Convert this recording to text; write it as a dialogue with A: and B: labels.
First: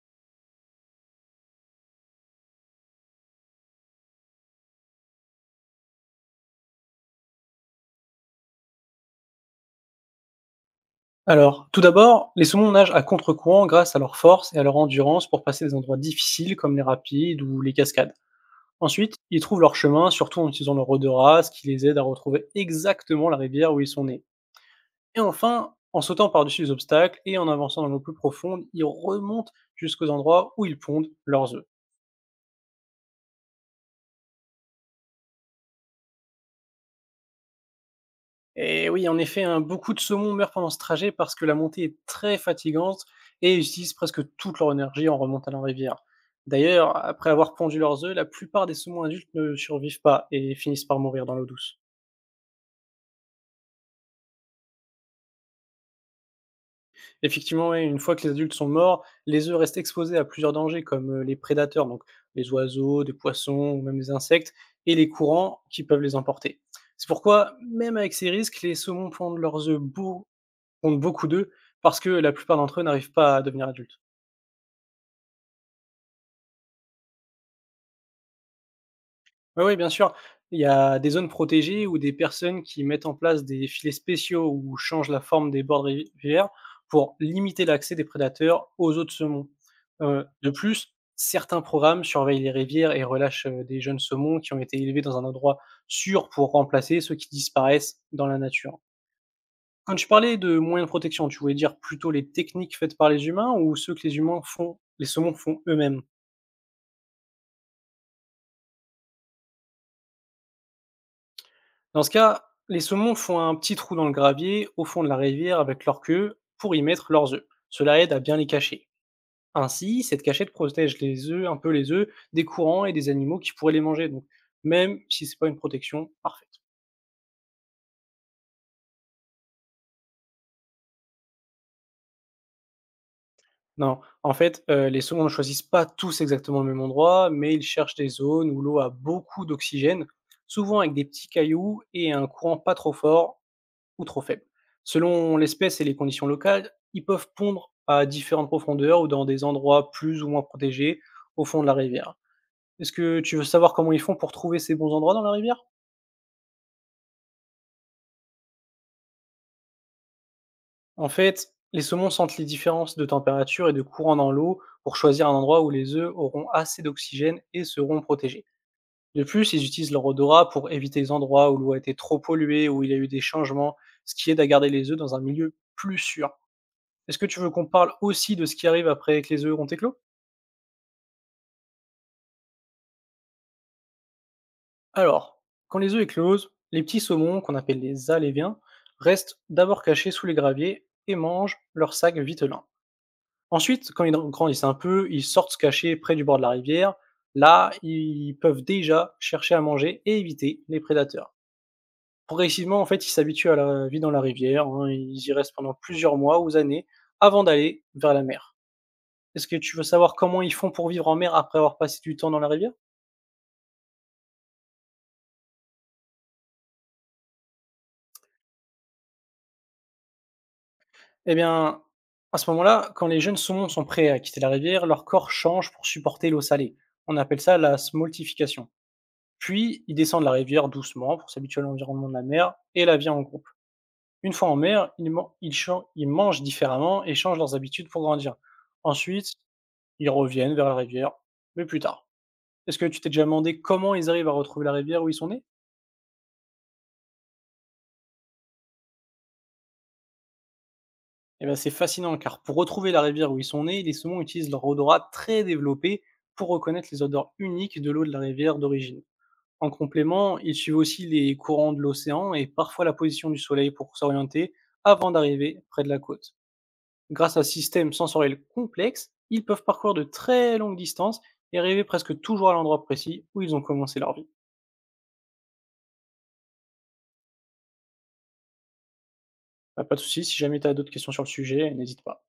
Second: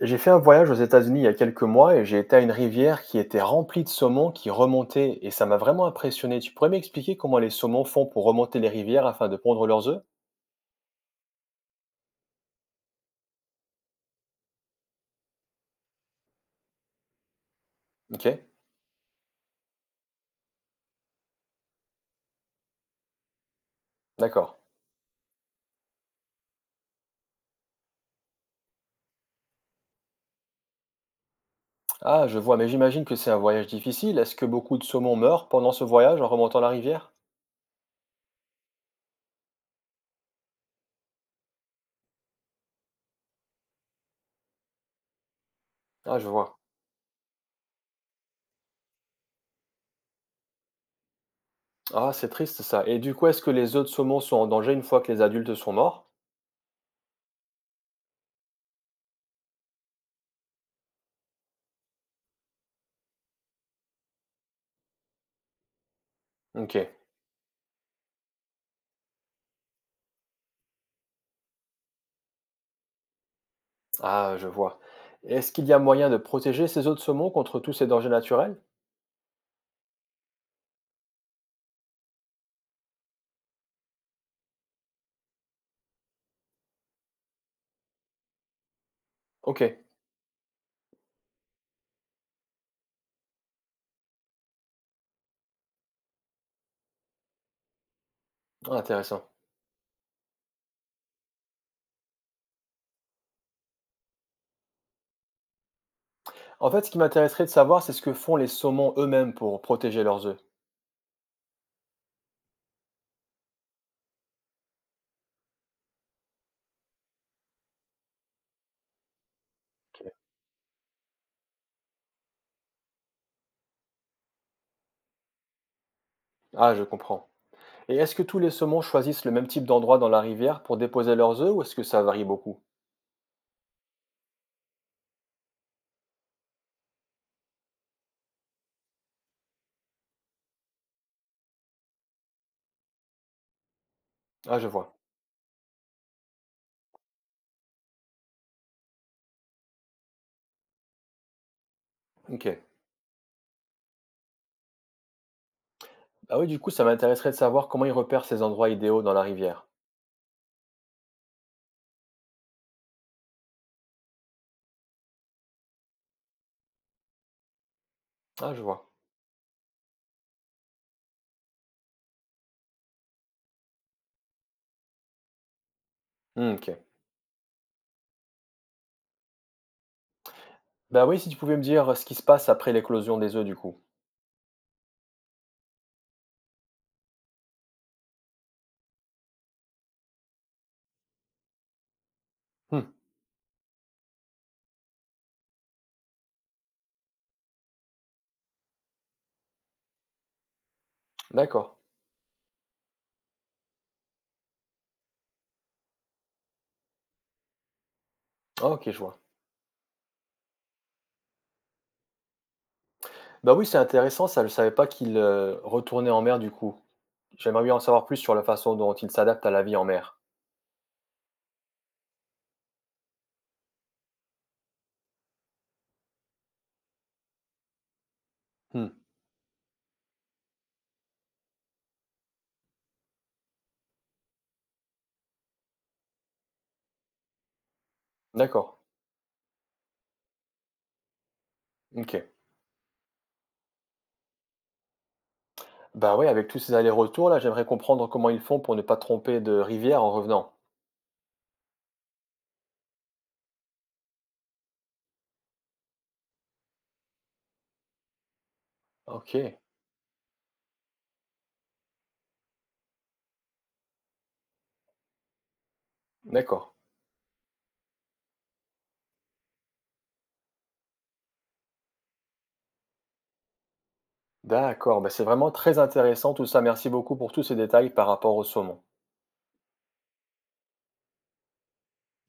A: J'ai fait un voyage aux États-Unis il y a quelques mois et j'ai été à une rivière qui était remplie de saumons qui remontaient et ça m'a vraiment impressionné. Tu pourrais m'expliquer comment les saumons font pour remonter les rivières afin de pondre leurs œufs?
B: Alors, tout d'abord, les saumons nagent à contre-courant grâce à leur force et à leur endurance pour passer des endroits difficiles comme les rapides ou les cascades.
A: Ok,
B: Ensuite, ils trouvent leur chemin, surtout en utilisant leur odorat, ce qui les aide à retrouver exactement la rivière où ils sont nés.
A: d'accord.
B: Et enfin, en sautant par-dessus les obstacles et en avançant dans l'eau plus profonde, ils remontent jusqu'aux endroits où ils pondent leurs œufs.
A: Ah, je vois, mais j'imagine que c'est un voyage difficile. Est-ce que beaucoup de saumons meurent pendant ce voyage en remontant la rivière?
B: Et oui, en effet, hein, beaucoup de saumons meurent pendant ce trajet parce que la montée est très fatigante et ils utilisent presque toute leur énergie en remontant la rivière.
A: Ah, je vois.
B: D'ailleurs, après avoir pondu leurs œufs, la plupart des saumons adultes ne survivent pas et finissent par mourir dans l'eau douce.
A: Ah, c'est triste ça. Et du coup, est-ce que les œufs de saumon sont en danger une fois que les adultes sont morts?
B: Effectivement, ouais, une fois que les adultes sont morts, les œufs restent exposés à plusieurs dangers comme les prédateurs, donc les oiseaux, des poissons ou même les insectes, et les courants qui peuvent les emporter.
A: Ok.
B: C'est pourquoi, même avec ces risques, les saumons pondent leurs œufs beaux, pondent beaucoup d'œufs parce que la plupart d'entre eux n'arrivent pas à devenir adultes.
A: Ah, je vois. Est-ce qu'il y a moyen de protéger ces œufs de saumon contre tous ces dangers naturels?
B: Oui, oui, bien sûr. Il y a des zones protégées ou des personnes qui mettent en place des filets spéciaux ou changent la forme des bords de rivières pour limiter l'accès des prédateurs aux eaux de saumon.
A: Ok,
B: De plus, certains programmes surveillent les rivières et relâchent des jeunes saumons qui ont été élevés dans un endroit sûr pour remplacer ceux qui disparaissent dans la nature.
A: intéressant.
B: Quand tu parlais de moyens de protection, tu voulais dire plutôt les techniques faites par les humains ou ceux que les humains font, les saumons font eux-mêmes?
A: En fait, ce qui m'intéresserait de savoir, c'est ce que font les saumons eux-mêmes pour protéger leurs œufs.
B: Dans ce cas, les saumons font un petit trou dans le gravier au fond de la rivière avec leur queue pour y mettre leurs œufs. Cela aide à bien les cacher. Ainsi,
A: Ok.
B: cette cachette protège les œufs, un peu les œufs, des courants et des animaux qui pourraient les manger. Donc, même si c'est pas une protection parfaite.
A: Ah, je comprends. Et est-ce que tous les saumons choisissent le même type d'endroit dans la rivière pour déposer leurs œufs ou est-ce que ça varie beaucoup?
B: Non, en fait, les saumons ne choisissent pas tous exactement le même endroit, mais ils cherchent des zones où l'eau a beaucoup d'oxygène, souvent avec des petits cailloux et un courant pas trop fort ou trop faibles.
A: Ah, je vois.
B: Selon l'espèce et les conditions locales, ils peuvent pondre à différentes profondeurs ou dans des endroits plus ou moins protégés au fond de la rivière.
A: Ok.
B: Est-ce que tu veux savoir comment ils font pour trouver ces bons endroits dans la rivière?
A: Ah oui, du coup, ça m'intéresserait de savoir comment ils repèrent ces endroits idéaux dans la rivière.
B: En fait, les saumons sentent les différences de température et de courant dans l'eau pour choisir un endroit où les œufs auront assez d'oxygène et seront protégés.
A: Ah, je vois.
B: De plus, ils utilisent leur odorat pour éviter les endroits où l'eau a été trop polluée, où il y a eu des changements, ce qui aide à garder les œufs dans un milieu plus sûr.
A: Hmm, ok.
B: Est-ce que tu veux qu'on parle aussi de ce qui arrive après que les œufs ont éclos?
A: Bah oui, si tu pouvais me dire ce qui se passe après l'éclosion des œufs, du coup.
B: Alors, quand les œufs éclosent, les petits saumons, qu'on appelle les aléviens, restent d'abord cachés sous les graviers et mangent leur sac vitelin.
A: Hmm,
B: Ensuite, quand ils grandissent un peu, ils sortent se cacher près du bord de la rivière. Là, ils peuvent déjà chercher à manger et éviter les prédateurs.
A: d'accord.
B: Progressivement, en fait, ils s'habituent à la vie dans la rivière, hein. Ils y restent pendant plusieurs mois ou années avant d'aller vers la mer.
A: Ah, ok, je vois.
B: Est-ce que tu veux savoir comment ils font pour vivre en mer après avoir passé du temps dans la rivière?
A: Bah oui, c'est intéressant, ça, je savais pas qu'ils retournaient en mer, du coup. J'aimerais bien en savoir plus sur la façon dont ils s'adaptent à la vie en mer.
B: Eh bien, à ce moment-là, quand les jeunes saumons sont prêts à quitter la rivière, leur corps change pour supporter l'eau salée. On appelle ça la smoltification.
A: Hmm,
B: Puis, ils descendent la rivière doucement pour s'habituer à l'environnement de la mer et la vie en groupe. Une fois en mer, ils mangent différemment et changent leurs habitudes pour grandir.
A: d'accord.
B: Ensuite, ils reviennent vers la rivière, mais plus tard.
A: Ok.
B: Est-ce que tu t'es déjà demandé comment ils arrivent à retrouver la rivière où ils sont nés?
A: Bah oui, avec tous ces allers-retours là, j'aimerais comprendre comment ils font pour ne pas tromper de rivière en revenant.
B: Eh ben, c'est fascinant car pour retrouver la rivière où ils sont nés, les saumons utilisent leur odorat très développé pour reconnaître les odeurs uniques de l'eau de la rivière d'origine.
A: Ok,
B: En complément, ils suivent aussi les courants de l'océan et parfois la position du soleil pour s'orienter avant d'arriver près de la côte.
A: d'accord.
B: Grâce à ce système sensoriel complexe, ils peuvent parcourir de très longues distances et arriver presque toujours à l'endroit précis où ils ont commencé leur vie.
A: D'accord, bah c'est vraiment très intéressant tout ça. Merci beaucoup pour tous ces détails par rapport au saumon.
B: Bah, pas de souci, si jamais tu as d'autres questions sur le sujet, n'hésite pas.